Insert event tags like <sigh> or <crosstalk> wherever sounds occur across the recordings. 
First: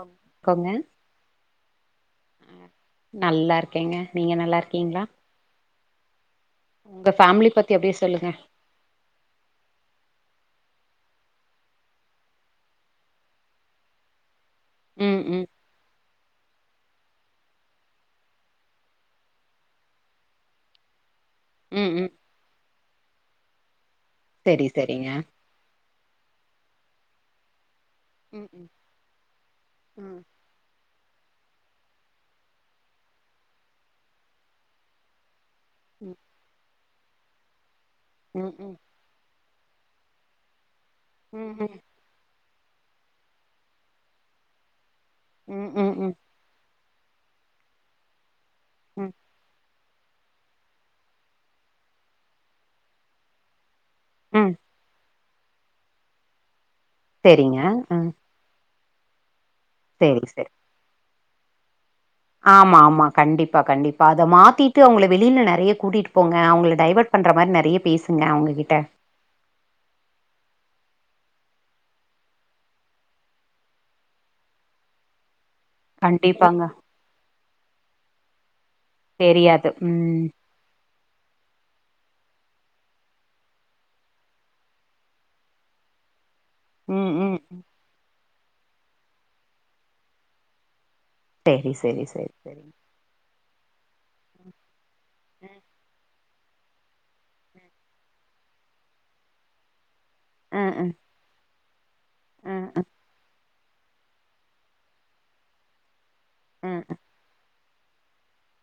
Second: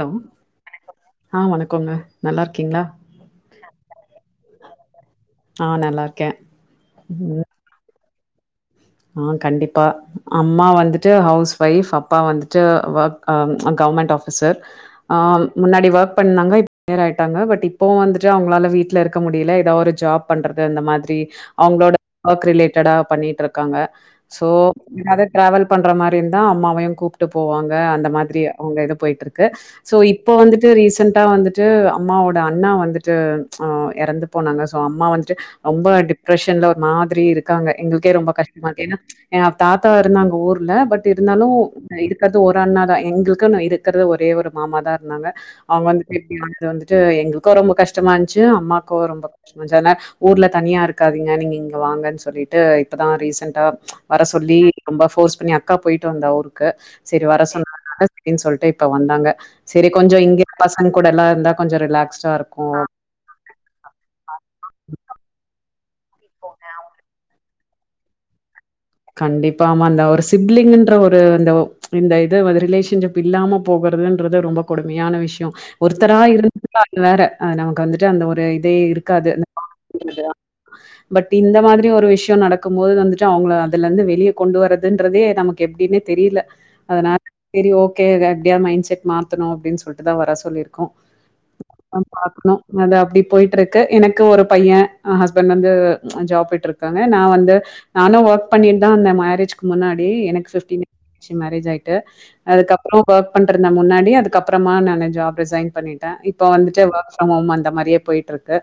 Hello கோங்க அ வணக்கோங்க நல்லா இருக்கீங்களா நல்லா இருகேங்க நீங்க நல்லா இருக்கீங்களா ஆ நல்லா இருக்கேன். உங்க ஃபேமிலி பத் எப்டி சொல்லுங்க அ கண்டிப்பா அம்மா வந்துட்டு ஹவுஸ் ஒய்ஃப் அப்பா வந்துட்டு ஒர்க் கவர்மெண்ட் ஆஃப் பிசர் ஆ ம் ம் முன்னாடி வர்க் பண்ணாங்க இப் ரிட்யர் ஆயிட்டாங்க பட் இப்போ வந்துட்டு அவங்களால வீட்டுல இருக்க முடியல ஏதா ஒரு ஜாப் பண்றது அந்த மாதிரி ம் அவங்களோட ம் ஒர்க் ரிலேட்டடா பண்ணிட்ருக்காங்க சோ செரி செரிங்க அது டிராவல் பண்ற மாரி இருந்தா அம்மாவையும் கூப்பிட்டு போவாங்க அந்த மாதிரி ம் அவங்க இது போயிட்டு இருக்கு சோ ம் இப்ப வந்துட்டு ரீசன்டா வந்து ட்டு அம்மாவோட அண்ணா வந்துட்டு அ இறந்து போனாங்க சோ அம்மா வந்துட்டு ரொம்ப ம் டிப்ரெஷன்ல ஒரு மாதிரி இருக்காங்க எங்களுக்கே ரொம்ப கஷ் ம் ம் என் தாத்தா இருந்தாங்க ஊர்ல பட் இருந்தாலு ம் ம் ம் க்குறது ஒரு அண்ணா தான் எங்களுக்குன்னு இருக்கிறது ஒரே ஒரு மாமா தான் இருந்தாங்க ம் அவங்க ம் ம் வந்துட்டு இப்டி ஆனது வந்து ட்டு எங்களுக்கும் ரொம்ப கஷ்டமா இருந்திச்சி அம்மாக்கும் ம் ரொம்ப கஷ்டமா இருந்திச்சசி ஆனா ஊர்ல தனியா இருக்காதீங்க நீங்க இங்க வாங்கன்னு சொல்லிட்டு இப்பதான் ரீசென்டா வர ம் சொல்லி ரொம்ப ஃபோர்ஸ் பண்ணி அக்கா போயிட்டு வந்தா ஊருக்கு சேரி வர செரிங்க சொன்ன னால ம் அப்படின்னு சொல்லிட்டு இப்ப வந்தாங்க சேரி செரி கொஞ்சம் இங்க செரி பசங்க கூடலா இருந்தா கொஞ்சம் ரிலாக்ஸ் ஆமா மா கண்டிப்பா கண்டிப்பா அத மாத்திட்டு அவங்கள வெளியில நறைய கூட்டிட்டு போங்க ஆ. அவங்கள டைவர்ட் பண்ணுற மாரி நறைய பேசுங்க அவங்ககிட்ட கண்டிப்பாமா அந்த ஒரு சிப்லிங்குன்ற ஒரு அந்த இந்த இது வந்து ரிலேஷன்ஷிப் இல்லாம போகறதுன்றது ரொம்ப கொடுமையான விஷ்யம் ஒருத்தரா கண்டிப்பாங்க இருந்து <unintelligible> அது வேற நமக்கு வந்துட்டு அந்த ஒரு இதே இருக்காது அந்த தெரியாது ம் பட் இந்த மாதிரி ஒரு விஷ்யம் நடக்கும் போது வந்துட்டு அவங்கள அதுல இருந்து வெளியே கொண்டு வரதுன்றதே நமக்கு எப்படின்னே தெரியல அதனா ம் ம் சேரி ஓகே வேற எப்படியாது மைண்ட் செட் மாத்தணும் அப்படின்னு சொல்லிட்டுதான் வர சொல்லிருக்கோம் செரி அ செரி செரி பாக்கணும் செரி அது அப்டி போயிட்டு இருக்கு எனக்கு ஒரு பையன் ஹஸ்பண்ட் வந்து ஜாப் போய்ட் இருக் காங்க நான் வந்து நானும் ஒர்க் பண்ணிட்டு தான் இருந்தேன் மேரேஜ் க்கு முன்னாடி எனக்கு ம் ஃபிஃப்டின் ம் இயர்ஸ் மேரேஜ் ஆயிட்டு ம் ம் அதுக்கபறோ ஒர்க் பண்ண இருந்த முன்னாடி அதுக்கப்புறமா நான் ஜாப் ரிசைன் பண்ணிட்டே இப்ப வந்துட்டு ம் ம் ஒர்க் ஃபரம் ஹோம் அந்த மாரியே போயிட்டு இருக் கு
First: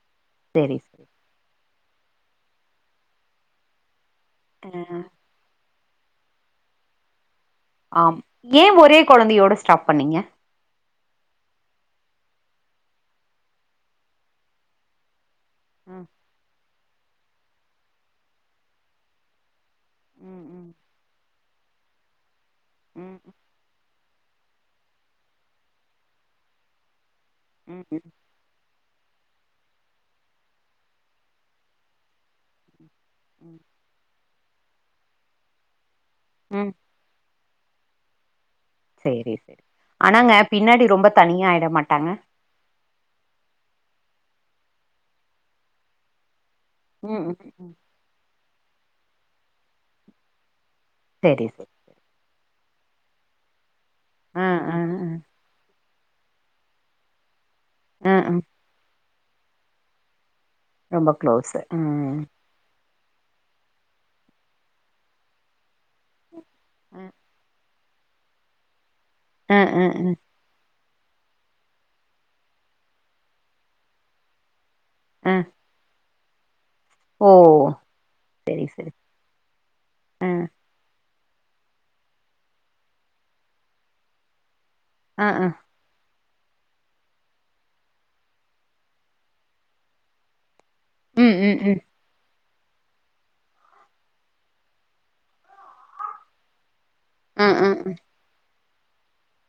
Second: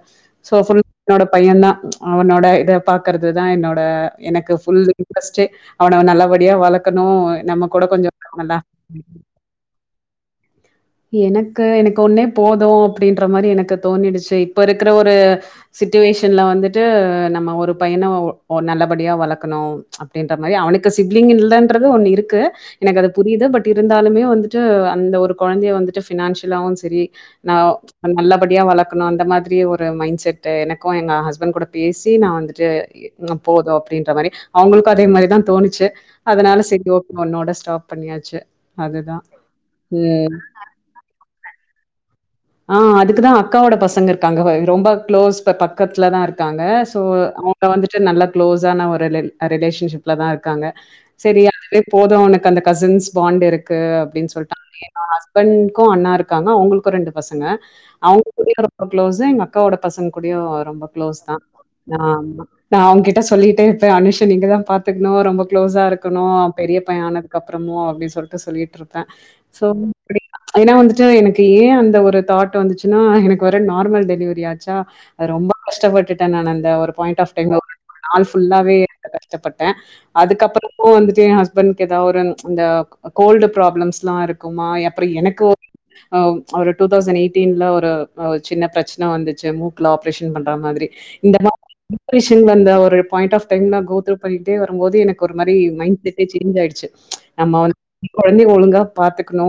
சோ செரி ஃபுல் செரி என்னோட பையன் தான் அவனோட இத பாக்குறது தான் என்னோட எனக் ஃபுல் ஆ இட்ரஸ்ட்டு அவன நல்லபடியா வளக்கணும் நம்ம கூட கொஞ்சம் ஆம் ஏன் நல்லா ஒரே குழந்தையோட ஸ்டாப் பண்ணீங்க <inaudible> எனக்கு எனக்கு ஒன்னே போதும் அப்டின்ற மாரி எனக்கு தோணிடுச்சு இப்ப இருக்கிற ஒரு ம் சிட்டிவேஷன்ல வந்துட்டு நம்ம ஒரு பையன நல்லபடியா வளக்கணு அப்டின்ற ம் மாரி ம் அவனுக்கு சிப்ளிங் இல்லன்றது ஒன்னு இருக்கு எனக்கு அது ம் புரியுது பட் இருந்தாலுமே வந்து ட்டு அந்த ஒரு கொழந்தய வந்துட்டு பினான்சியளாவு சரி ஆ ம் ம் நல்லா ப்டியா வளக்கணு அந்த மாரி ஒரு மைண்ட் செட் எனக்கு எங்க ஹஸ்பண்ட் கூட பேசி நா வந்துட்டு ம் போது அப்டின்ற மாரி அவுங்களுக்கு அதே மாரிதா தோணுச்சு அதனால ம் ஓ ஒன்னோட ஸ்டாப் பண்ணியாச்சு அதுதா. சேரி ஆனாங்க ம். பின்னாடி ரொம்ப தனியாயிட மாட்டாங்க ஆ அதுக்குதா அக்காவோட பசங்க இருக்காங்க ரொம்ப க்ளோஸ் பக்கத்துலதா இருக்காங்க சோ ம் ம் அவுங்க ம் வந்துட்டு நல்ல கு்ளோஸ் ஆன ஒரு ரிலேஷன்ஷிப்ல தா இருக்காங்க செரி சேரி சேரி அதுவே போது அவனுக்கு அந்த கசின்ஸ் பாண்ட்டு இருக்கு அப்டின்னு ஆ சொல்லிட்டாங் ஆ ஆ என்னோட ஹஸ்ப பண்ட்கு அண்ணா இருக்காங்க அவுங்களுக்கு ரெண்டு பசங்க ஆ ஆ அவுங்களு ரொம் க்ளோஸ் எங்க அக்காவோட பசங்க கூடயு ரொம்ப க்ளோஸ் தா க்ளோஸு ம் ஆமா நா அவங்க கிட்ட சொல்லிட்டே இருப்பே அனுஷ நீங்கதா பாத்துக்கணு ரொம்ப க்ளோஸா இருக்கணு பெரிய பையன் ஆனத்துக்கப்புரமு அப்டின்னு சொல்லிட்டு சொல்லிட்டுருப்பே ஆ ஆ ஆ ஏனா வந்துட்டு எனக்கு ஏ அந்த ஒரு தாட் வந்துச்சுன்னா எனக்கு வேற நார்மல் டெலிவரி ஆச்சா அது ஆ ரொம்ப கஷ்டப்பட்டுட்டே நானு அந்த ஒருப் பாயிண்ட் ஓ ஆப் டைம் நாள் செரி ஃபுல்லாவே செரி கஷ்டப்பட்டே ஆ அதுக்கப்பறோ இப்போ வந்துட்டு எ ஹஸ்பண்ட்க ஏதாவது ஒரு இந்த கோல்டு ப்ராப்ளம்ஸ் எல்லா இருக்குமா அப்பறோ ஆ எனக்கு ஆ ஆ அவரு டூ தௌசண்ட் எயிட்டீன்ல ஒரு சின்ன பிரச்சன வந்துச்சு மூக்ல ஆப்ரேஷன் பண்ற மாதிரி ம் இந்த மா ம் ம் ரிஷ வந்த ஒரு பாயிண்ட் ஆஃப் டைம்ல கோ த்ரூ பண்ணிகிட்டே வரும் போது எனக்கு ஒரு மாரி மைண் செட்டே சேஞ் ஆயிடுச்சு ஆ நம்ம ஆ வந்து ஆ கொழந்தய ஒழுங்கா பாத்துக்கணு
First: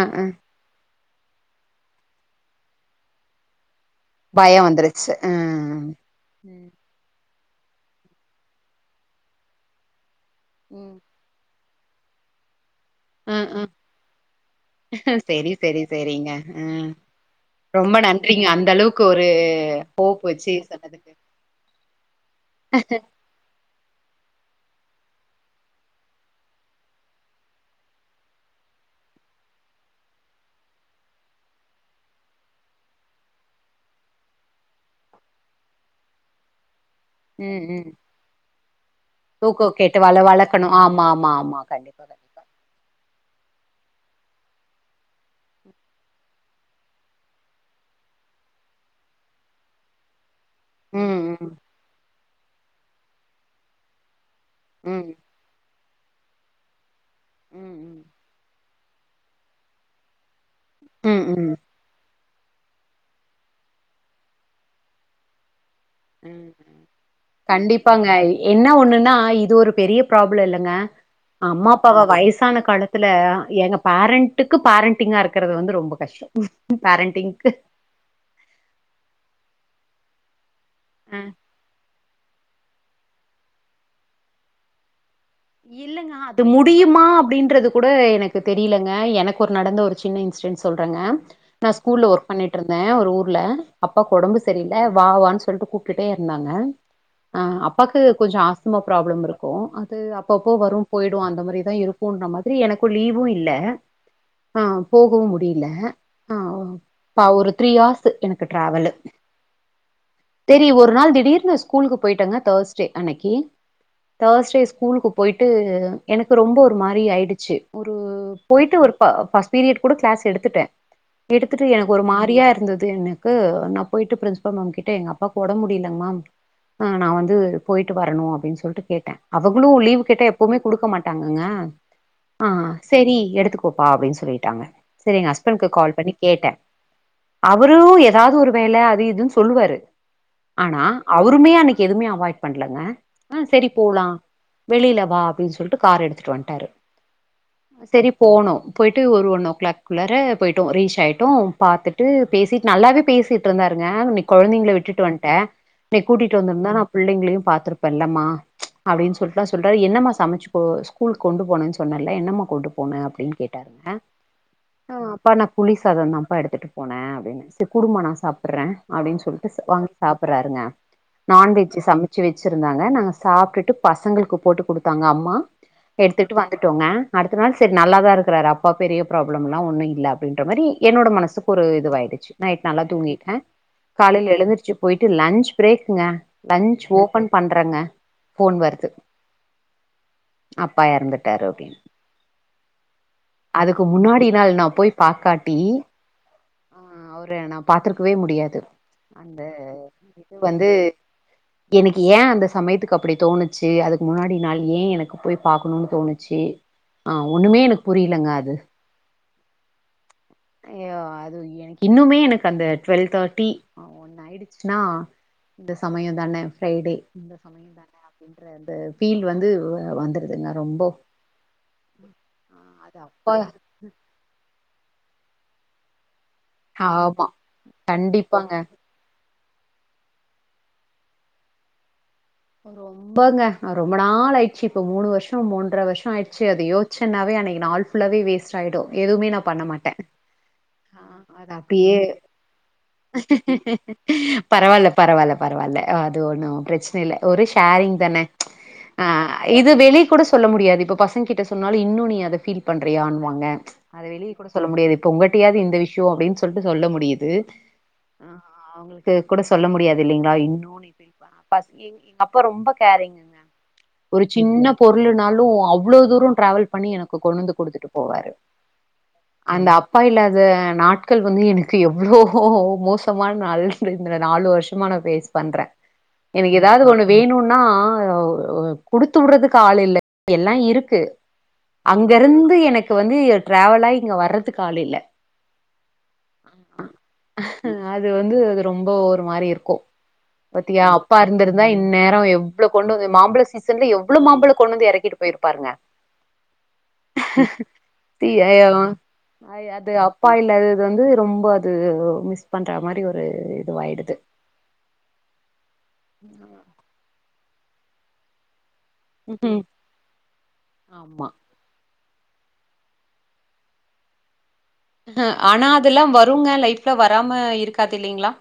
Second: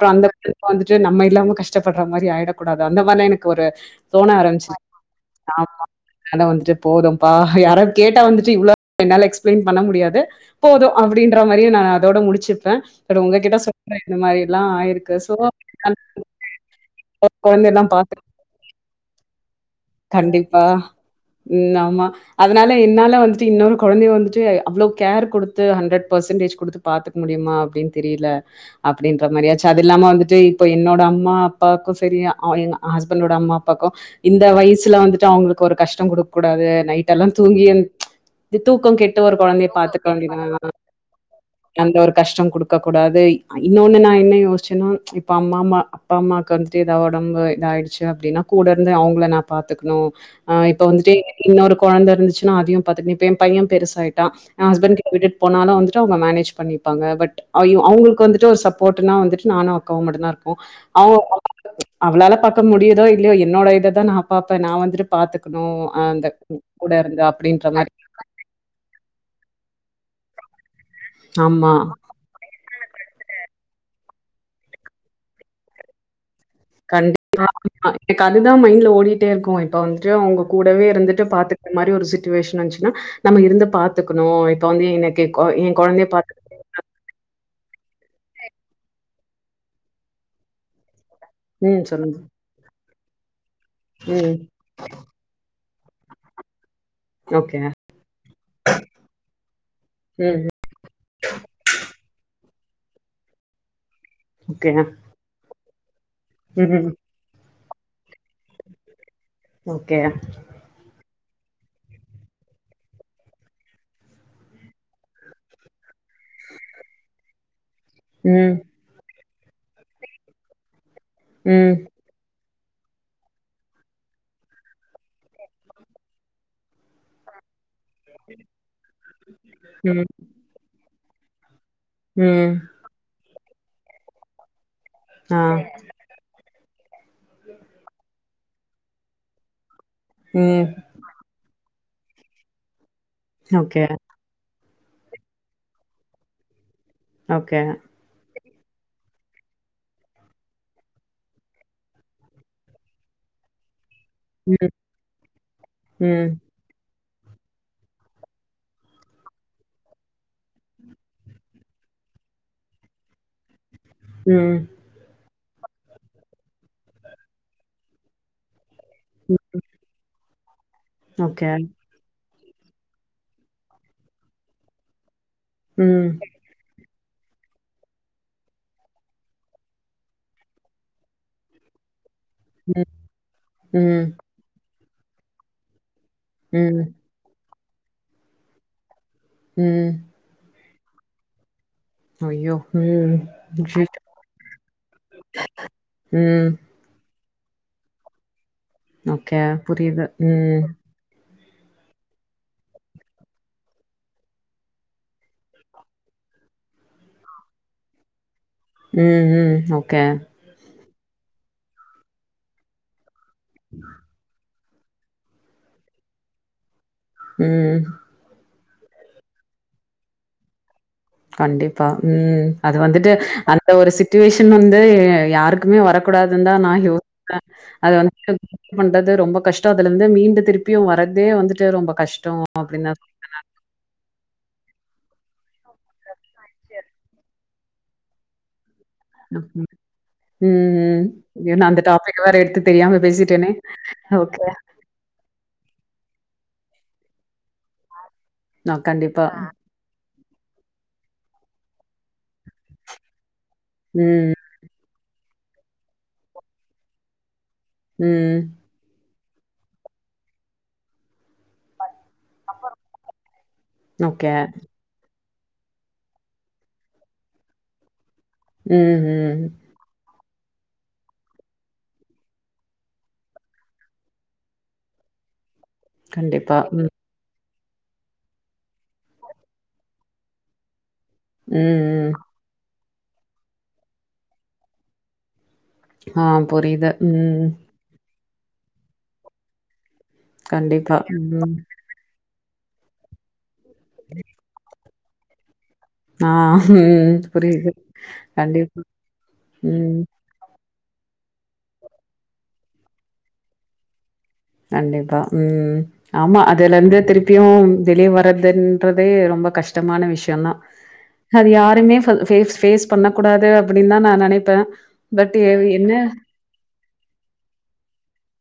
ஆ ஆ அந்த கொழந்த வந்துட்டு நம்ம இல்லாம கஷ்டப்படுற மாரி ஆயிடக் கூடாது அந்த மாதிரிலா எனக்கு ஒரு தோண பயோ ஆரம்பிச்சு வந்துருச்சு ஆ ஆமா அதனால ம் வந்துட்டு போதும்ப்பா யாரோ கேட்டா வந்துட்டு இவ்வளவு என்னால எக்ஸ்பிளைன் பண்ண முடியாது போது ம் அப்டின்ற மாரியு நா அதோட முடிச்சுருப்பே பெற ஆ உங்ககிட்ட ஆ சொல்றே இந்த மாரி எல்லா ஆயிருக்கு சோ உம் குழந்தையெல்லா ரொம்ப பாத்து நன்றிங்க அந்த அளவுக்கு ஒரு ஹோப் வச்சு கண்டிப்பா சொன்னதுக்கு உம் ஆமா அதனால என்னால வந்துட்டு இன்னோரு கொழந்தய வந்துட்டு அவ்ளவு கேர் குடுத்து ஹண்ட்ரட் பெர்சன்டேஜ் குடுத்து பாத்துக்க முடியுமா அப்டின்னு தெரியல அப்டின்ற மாரியாச்சு அது இல்லாம வந்துட்டு இப்ப என்னோட அம்மா அப்பாவுக்கும் சரி எ ஹஸ்பண்டோட அம்மா அப்பாக்கு இந்த வயச சில வந்துட்டு அவுங்களுக்கு ஒரு கஷ்டோ குடுக்க கூடாது நைட்டெல்லா ம் தூங்கி ம் தூக்க கெட் ட்டு ஒரு ஊக்கோ கொழந்தய கேட்டு பாத்துக்க வள வேண்டியதா வளக்கணு ஆமா ஆமா ஆமா அந்த கண்டிப்பா ஒரு கண்டிப்பா கஷ்டோ குடு கக்க கூடாது இன்னோன்னு நா என்னா யோசிச்சேன்னா இப்ப அம்மா அம்மா அப்பா அம்மாக்கு வந்துட்டு ஏதாவ ஒடம்பு இதாயடுச்சு அப்டின்னா கூட இருந்து அவுங்கள பாத்துக்கனு ஆ இப்ப வந்துட்டு ம் ம் இன்னோரு கொழந்த இருந்துச்சுனா அதயு பாத்துக்கோ இப்ப எ பைய பெருசா ஆய்ட்டா எ ஹஸ்பெண்டு கிட்ட ம் விட்டுட்டு போனாலு வந்துட்டு அவுங்க மேனேஜ் பண்ணி ப்பாங்க பட் ம் அவுங்களுக்கு வந்துட்டு ஒரு சப்போட்னா வந்துட்டு நானு அக்காவு மட்டுந்தா இரு அவ ம் ம் அவளால பாக்க முடியுதோ இல்லையோ என்னோட இததா நா பாப்பே நா வந்துட்டு பாத்துக்கணு அந்த ம் கூட இருந்தா அப்டின்ற மாரி கண்டிப்பாங்க என்ன ஒன்னுன்னா இது ஒரு பெரிய ப்ராப்ள இல்லங்க அம்மா ஆமா. அப்பாவ வயசான காலத்து இதுல எங்க பேரண்ட்டுக்கு பேரண்டிங்கா இருக்குறது வந்து ரொம்ப கஷ்டோ கண்டிப்பா பேரண்டிங்க்கு எனக்கு அதுதா மைண்ட்ல ஓடிட்டே இருக்கு இப்ப வந்துட்டு அவுங்க கூடவே இருந்துட்டு பாத்துட் டு இந்த மாரி ஒரு சிட்டு வேஷன் வந்துச்சுன்னா நம்ம இருந்து பாத்துக்கணு இப்ப வந்து எனக்கு கொ என் குழந்தைய இல்லங்க பாத்துக்க அது முடியுமா அப்டின்றது கூட எனக்கு தெரியிலங்க எனக்கு ஒரு நடந்த ஒரு சின்ன இன்சிடென்ட் சொல்றங்க நான் ம். ஸ்கூல்ல சொல்லுங்க. ஒர்க் பண்ணிட் டிற்ந்தே ஒரு ஊர்ல அப்பாக்கு ம். ஒடம்பு சரியில்ல வாவான் சொல்ட்டு கூப்டுடே இருந்தாங்க ஆ ஓகே. அப்பாக்கு கொஞ்சோ ஆஸ்துமா ப்ராப்ளம் இருக்கு அது அப் ம். ப வரும் போயிடும் அந்த மாதிரிதான் இருக்கும்ன்ற மாதிரி எனக்கு லீவும் இல்ல ஆ போகவு முடியல ஆ உம் பா ஒரு த்ரீ ஹார்ஸ் எனக்கு டிராவலு ஓக்கே தேரி ஒரு நாள் திடீர்னு ஸ்கூலுக்கு போயிட்டங்க தேர்ஸ்டே அன்னைக்கி தேர்ஸ்டே ஸ்கூலுகுப் போயிட்டு எனக்கு ரொம்ப ஒரு மாரி ஆயிடுச்சு ஒரு ம். போயிட்டு ஒரு பர்ஸ்ட் பீரியட் கூட கிளாஸ் எடுத்துட்டேன எடுத்துட்டு ம். எனக் ஒரு மாரியா இருந்தது எனக்கு நா போயிட்டு பிரின்சபல் மேம் கிட்ட அப்பாக்கு உடம்பு முடியலங் மேம் ம் நா வந்து போயிட்டு வரணு அப்டின் சொல்ட்டு கேட்டே அவங்களு லீவு ம். கேட்ட எப்பவுமே குடுக்க மாட்டாங்கங்க ஆ ம் செரி எடுத்துக்கோப்பா அப்டின் சொல்லிட்டாங்க செரி எங்க ஆ. ஹஸ்பண்ட்கு கால் பண்ணி கேட்டே அவரு எதாவது ஒரு வேல அது இதுன்னு சொல்லுவாரு ம். ஆனா அவருமே அன்னைக்கு எதுவுமே அவாய்ட் பண்லங்க ஆ செரி ஓகே. போலா வெளிலவா அப்டின் சொல்ட்டு கார் எடுத்துட்டு வந்துட்டாரு ஓகே. செரி போணோ போய்ட்டு ஒரு ஒன் ஓ கிளாக் குள்ளாற போய்டோ ரீச் ஆயிட்டோ பாத்துட்டு பேசிட்டு நல்லாவே பேசிட்டு இருந்தாருங்க நீ ம். கொழந்தைங்கள விட்டுட்டு வன்ட்டே நீ ம். கூட்டிட்டு வந்துருந்தா நாப் பிள்ளைங்களையு பாத்துருப்பன்ல்லம்மா அப்டின் சொ ல்றாரு என்னம்மா சமைச்சு போ ஸ்கூலுக்கு கொண்டு போனன் சொன்னல என்னம்மா கொண்டு போண அப்டின் கேட்டாருங்க ம் ஆ அப்பா நா புளி சாதம்தாப்பா எடுத்துட்டு போனே அப்டின்ன செர் குடும்மா நா சாப்பறே அப்டின் சொல்ட்டு வாங்கி சாப்பறாருங்க ஓகே. நான்வெஜ் சம ச்சி வெச்சிருந்தாங்க நாங்க சாப்டுட்டு பசங்களுக்கு போட்டு குடுத்தாங்க அம்மா ம். எடுத்துட்டு வந் துட்டோங்க அடுத்த நாள் செரி நல்லாதா இருக்குறாரு அப்பா பெரிய பிராப்ளம்ல்லா ஒன்னு இல்ல அப்டின்ற மாரி என்னோட மனசுக் கு ஒரு இது வாயிடுச்சு நைட் நல்லா ம். தூங்கிட்டே ம். காலையில எழுந்திருச்சு போயிட்டு லன்ச் பிரேக்குங்க ம். லன்ச் ஓபன் பண்றங்க போன் வர்து ம் அப்பா இறந்துட்டாரு அப்டின் ஐயோ! ம். அதுக்கு ஷிட். முன்னாடி நாள் நா போய் பாக்காட்டி ம். ஆ அவர நா பாத்திருக்கவே முடியாது ஓகே. அந்த புரியுது. இது ம். வந்து எனக்கு ஏ அந்த சமயத்துக்கு அப்டி தோணிச்சி அதுக் கு முன்னாடி நாள் ஏ எனக்கு போய் பாக்கணுனு தோணுச்சு ஆ ஒண்ணுமே எனக்கு புரியலங்க அது உம் உம் ஓகே அய்யய்யோ அது எனக்கு இன்னுமே எனக்கு அந்த டுவெல் தேட்டி ஆ ஒன் ஆயிடிச் சுனா இந்த சமயந்தானே ஃப்ரைடே இந்த ம். சமயந்தானே அப்டின்ற அந்த பீல் வந்து வந்துடுதுங்க ரொம்போ கண்டிப்பா உம் அது வந்துட்டு அந்த ஒரு சுச்சுவேஷன் வந்து யாருக் குமே வரக்கூடாதுந்தா நா ஆமா யோசிப்ப அத வந்து கண்டிப்பாங்க பண்றது ரொம்ப கஷ் டோ அதுலந்து மீண்டு திருப்பியு வரதே வந்துட்டு ரொம்ப கஷ்டோ ஓ போங்க ரொம்ப நாள் ஆயிடுச்சு இப்போ மூனு வருஷோ மூன்ற வருஷோ ஆயிடுச்சு அத யோச்சனாவே அன்னைக்கு நாள்ஃப் ஃபுல்லாவே வேஸ்ட் ஆயிடு எதுமே நா பண்ண ம். மாட்ட அ ம். அத ஐயோ! நான் அந்த அப்டியே டாபிக் வேற எடுத்து தெரியாம பேசிட்டேனே. ஓகே. பரவால்ல பரவால்ல பரவால்ல அது ஒன்னு பிரச்சன இல்ல ஒரு ஷேரிங் தான நான் ஆ கண்டிப்பா. இது இது வெளி கூட சொல்ல முடியாது இப்ப பசங்கிட்ட சொன்னாலு இன்னு நீ அத ஃபீல் பண்றியானுவாங்க அத வெளிய ம். கூடஸ் சொல்ல முடியாது இப்போ உங்கிட்டயாவது இந்த விஷ்யோ அப்டின் சொல்ட்டு சொல்ல முடியுது ஆ ம். ஆ அவுங்குளுக் க்கு கூட சொல்ல முடியாது இல்லிங்களா இன்னூன் நீங்க ஃபீல் பணா பசிங் அப்ப ரொம்ப கேறிங்கங்க ஒரு ஓகே. சின்னப் பொருளுனாலு அவ்வளோ தூரோ டிரேவல் பண்ணி எனக்கு கொண்டு வந்து குடுத்துட்டு போவாரு ம் ம் அந்த அப்பா இல்லாத நாட்கள் வந்து எனக்கு எவ்வளவோ மோசமான நாள் இந்த நாலு வருஷமா நா ஃபேஸ் பண்ற கண்டிப்பா ம் ஒன்னு வேணுன்னா குடுத்து உடுறதுக்கு ஆள் இல்ல எல்லா இருக்கு ம், அங்க ம். இருந்து எனக்கு வந்து டிரவலாயி இங்க வர்றதுக்கு ஆள் இல்ல ஆ புரியுது ம் அது வந்து அது ரொம்போ ஒரு மாரி இருக்கு பத்தீயா கண்டிப்பா. அப்பா இருந்தது ம். இந்நேரே எவ்வளோ கொண்டு வந்து மாம்பழ சீசன்ல எவ்வளோ மாம்பழோ கொண்டு வந்து எறக்கிட்டு போயிருப்பாங்க ஆ ம் புரியுது தி- கண்டிப்பா அஹ் அது ம் அப்பா இல்லாதது வந்து ரொம்போ அது மிஸ் பண்ற மாரி ஒரு இதுவாயிடுது கண்டிப்பா ம் ஆமா அதுல இருந்து திருப்பியும் வெளிய வர்றதுன் ட்றதே ரொம்ப ம் கஷ்டமான விஷயோந்தா ஆமா அது யாருமே ஃபஸ் ஃபேஸ் ஃபேஸ் பண்ண கூடாது அப்டின் தா நா நெனைப்ப அ ஆ ஆனா அதெல்லாம் வருங்க லைஃப்ல வராம இருக்காது இல்லிங்களா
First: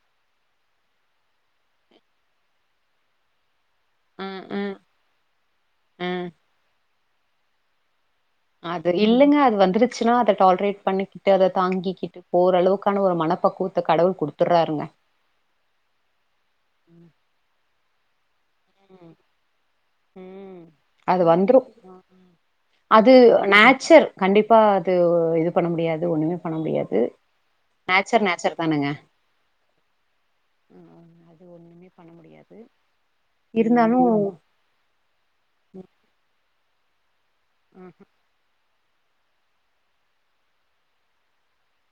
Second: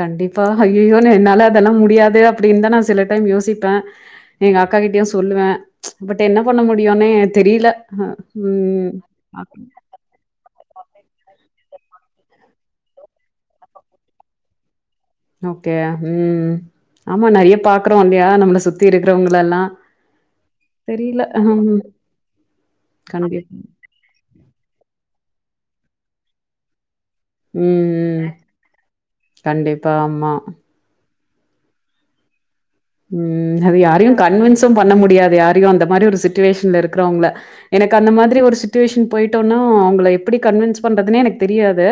கண்டிப்பா ஐயையோன்னு என்னால அதெல்லாம் முடியாது அப்டின் தா நா சில யோசிப் ப்ப ம் எங்க ம் அக்கா கிட்டயு சொல்லுவ பட் ம் என்ன பண்ண முடியுனே எனக் தெரில அ அது ம். இல்லங்க அது வந்துருச்சுன்னா அத டால்ரேட் பண்ணிக்கிட்டு அத தாங்கிக்கிட்டு இப் ஓரளவுக்கான ஒரு மனப்பக்குவத்த கடவுள் குடுத்துர்றாருங்க ஓகே ம் ம் ஆமா நறையா பாக்குறோ இல்லயா நம்மள சுத் தி இருக்குறவங்கள எல்லா ம் அது தெரில ஆம் வந்துரும் அது நேச்சர் கண்டிப்பாக அது இது பண்ண முடியாது ஒன்னுமே பண்ண முடியாது ம் ம் நேச்சர் நேச்சர் தானங்க கண்டிப்பா ஆமா ஒன்னுமே பண்ண முடியாது ம் அது இருந்தாலும் யாரையும் கன்வென்ஸும் பண்ண முடியாது யாரையு அந்த மாரி ஒரு சுட்டுவேஷன்ல இருக்குறவங்கள ம்ஹ்ம். எனக்கு அந்த மாதிரி ஒரு சுட்டுவேஷன் போயிட்டோன்னா அவங்கள எப்புடி கன்வென்ஸ் பண்றதுனே எனக் தெரியாது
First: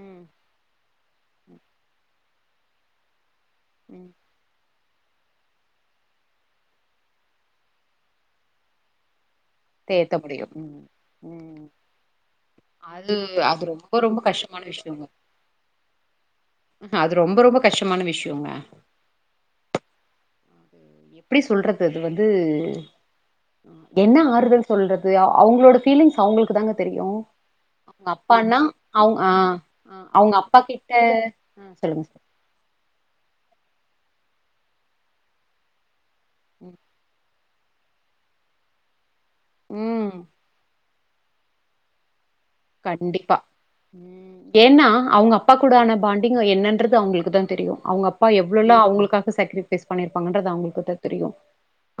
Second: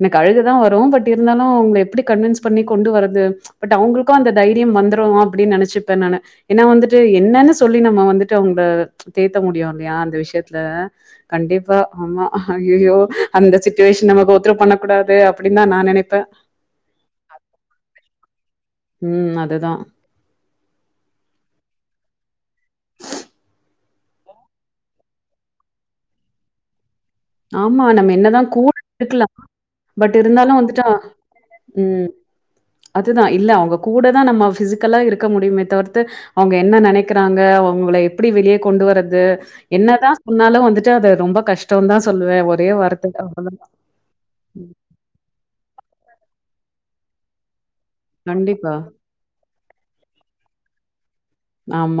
எனக்கு அழகுதா வரு பட் இருந்தாலு ம் அவுங்கள எப்புடி கன்வென்ஸ் பண்ணி கொண்டு வரது பட் ம் அவங்களுக்கு அந்த தைரியம் வந்துருவோ அப்டி நினைச்சுப்பேன் நானு எனா வந்துட்டு என்னன்னு சொல்லி நம்ம வந்துட்டு அவுந்த தேத்த முடியாது யா தேத்த அந்த முடியும் விஷயத்ல ம் ம் கண்டிப்பா ஆமா ஹய்யயோ அது அந்த அது ரொம்ப சிச்சுவேஷன் ரொம்ப நம்ம கோத்ரூ கஷ்டமான பண்ணக்கூடாத் தே அப்டின்தா நா நெனைப்ப ஆஹ அது ரொம்ப ரொம்ப கஷ்டமான விஷ்யோங்க ம். அதுதான். எப்டி சொல்றது அது வந்து அ என்ன ஆறு வல் சொல்றது அவங்களோட ஃபீலிங்ஸ் அவங்களுக்கு தாங்க தெரியு ஆமா. அவங்க நம்ம என்னதான் அப்பானா கூட அவங் ஆ இருக்கலாம். ஆ பட் அவுங் இருந்தாலும் அப்பா வந்துட்டு கிட்ட அ சொல்லுங்க சொல் அதுதா இல்ல அவங்க கூடதா நம்ம ஃபிசிக்கலா இருக்க முடியுமே தவுர்த்து அவுங்க என்ன நெனைக்கிறாங்க அவுங்க எப்புடி வெளிய கொண்டு வர்றது என்னதா ம் <inaudible> நாலு வந்துட்டு அது ரொம்ப கஷ்டோன்தா சொல்லுவே ஒர் கண்டிப்பா உம் ஏன்னா அவங்க அப்பா கூடான பாண்டிங்கு என்னன்றது அவங்களுக்குதா தெரியு அவங்க அப்பா எவ்வளவுல்ல கண்டிப்பா. அவங்கப்பா எவ்ளோலா அவுங்களுக்காக சேக்ரிஃபைஸ் பண்ணிருப்பாங்கன்றது அவளுக்குதா தெரியு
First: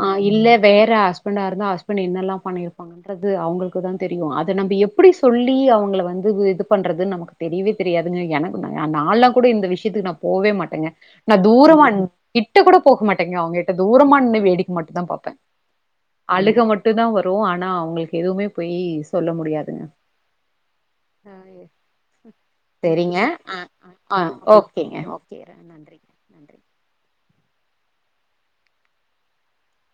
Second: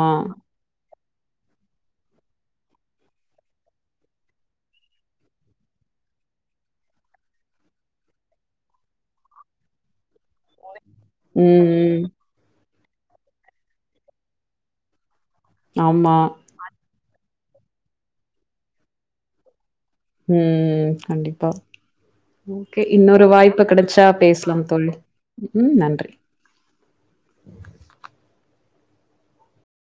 ஆ இல்ல வேற ஆஸ் பண்டா இருந்தா அஸ்பண்ட்டு என்னல்லா பண்ணிருப்பாங்கங்றது அவங்களுக்குதா தெரியு அத நம்ம எப்டிஸ் சொல்லி அவங்கள வந்து இது பண்றது நமக்கு தெரியவே தெரியாதுனு எனக்குதாங்க நால்லா கூட இந்த விஷயத்துக்கு நா போவே மாட்டங்க நா ம், தூரமான் ம். கிட்ட கூட போக மாட்டங்க அவங்ககிட்ட தூரமா நின்னு வேடிக்க மட்டுதா பாப்பே ஆமா அழுக மட்டுந்தா வரு ஆனா அவங்களுக்கு எதுவுமே போயி சொல்ல முடியாதுங்க உம் தாயே செரிங்க இன்னொரு வாய்ப்பு கிடைச்சா ஆ பேசலாம் தோழி. ஓகேங்க ஓகே நன்றி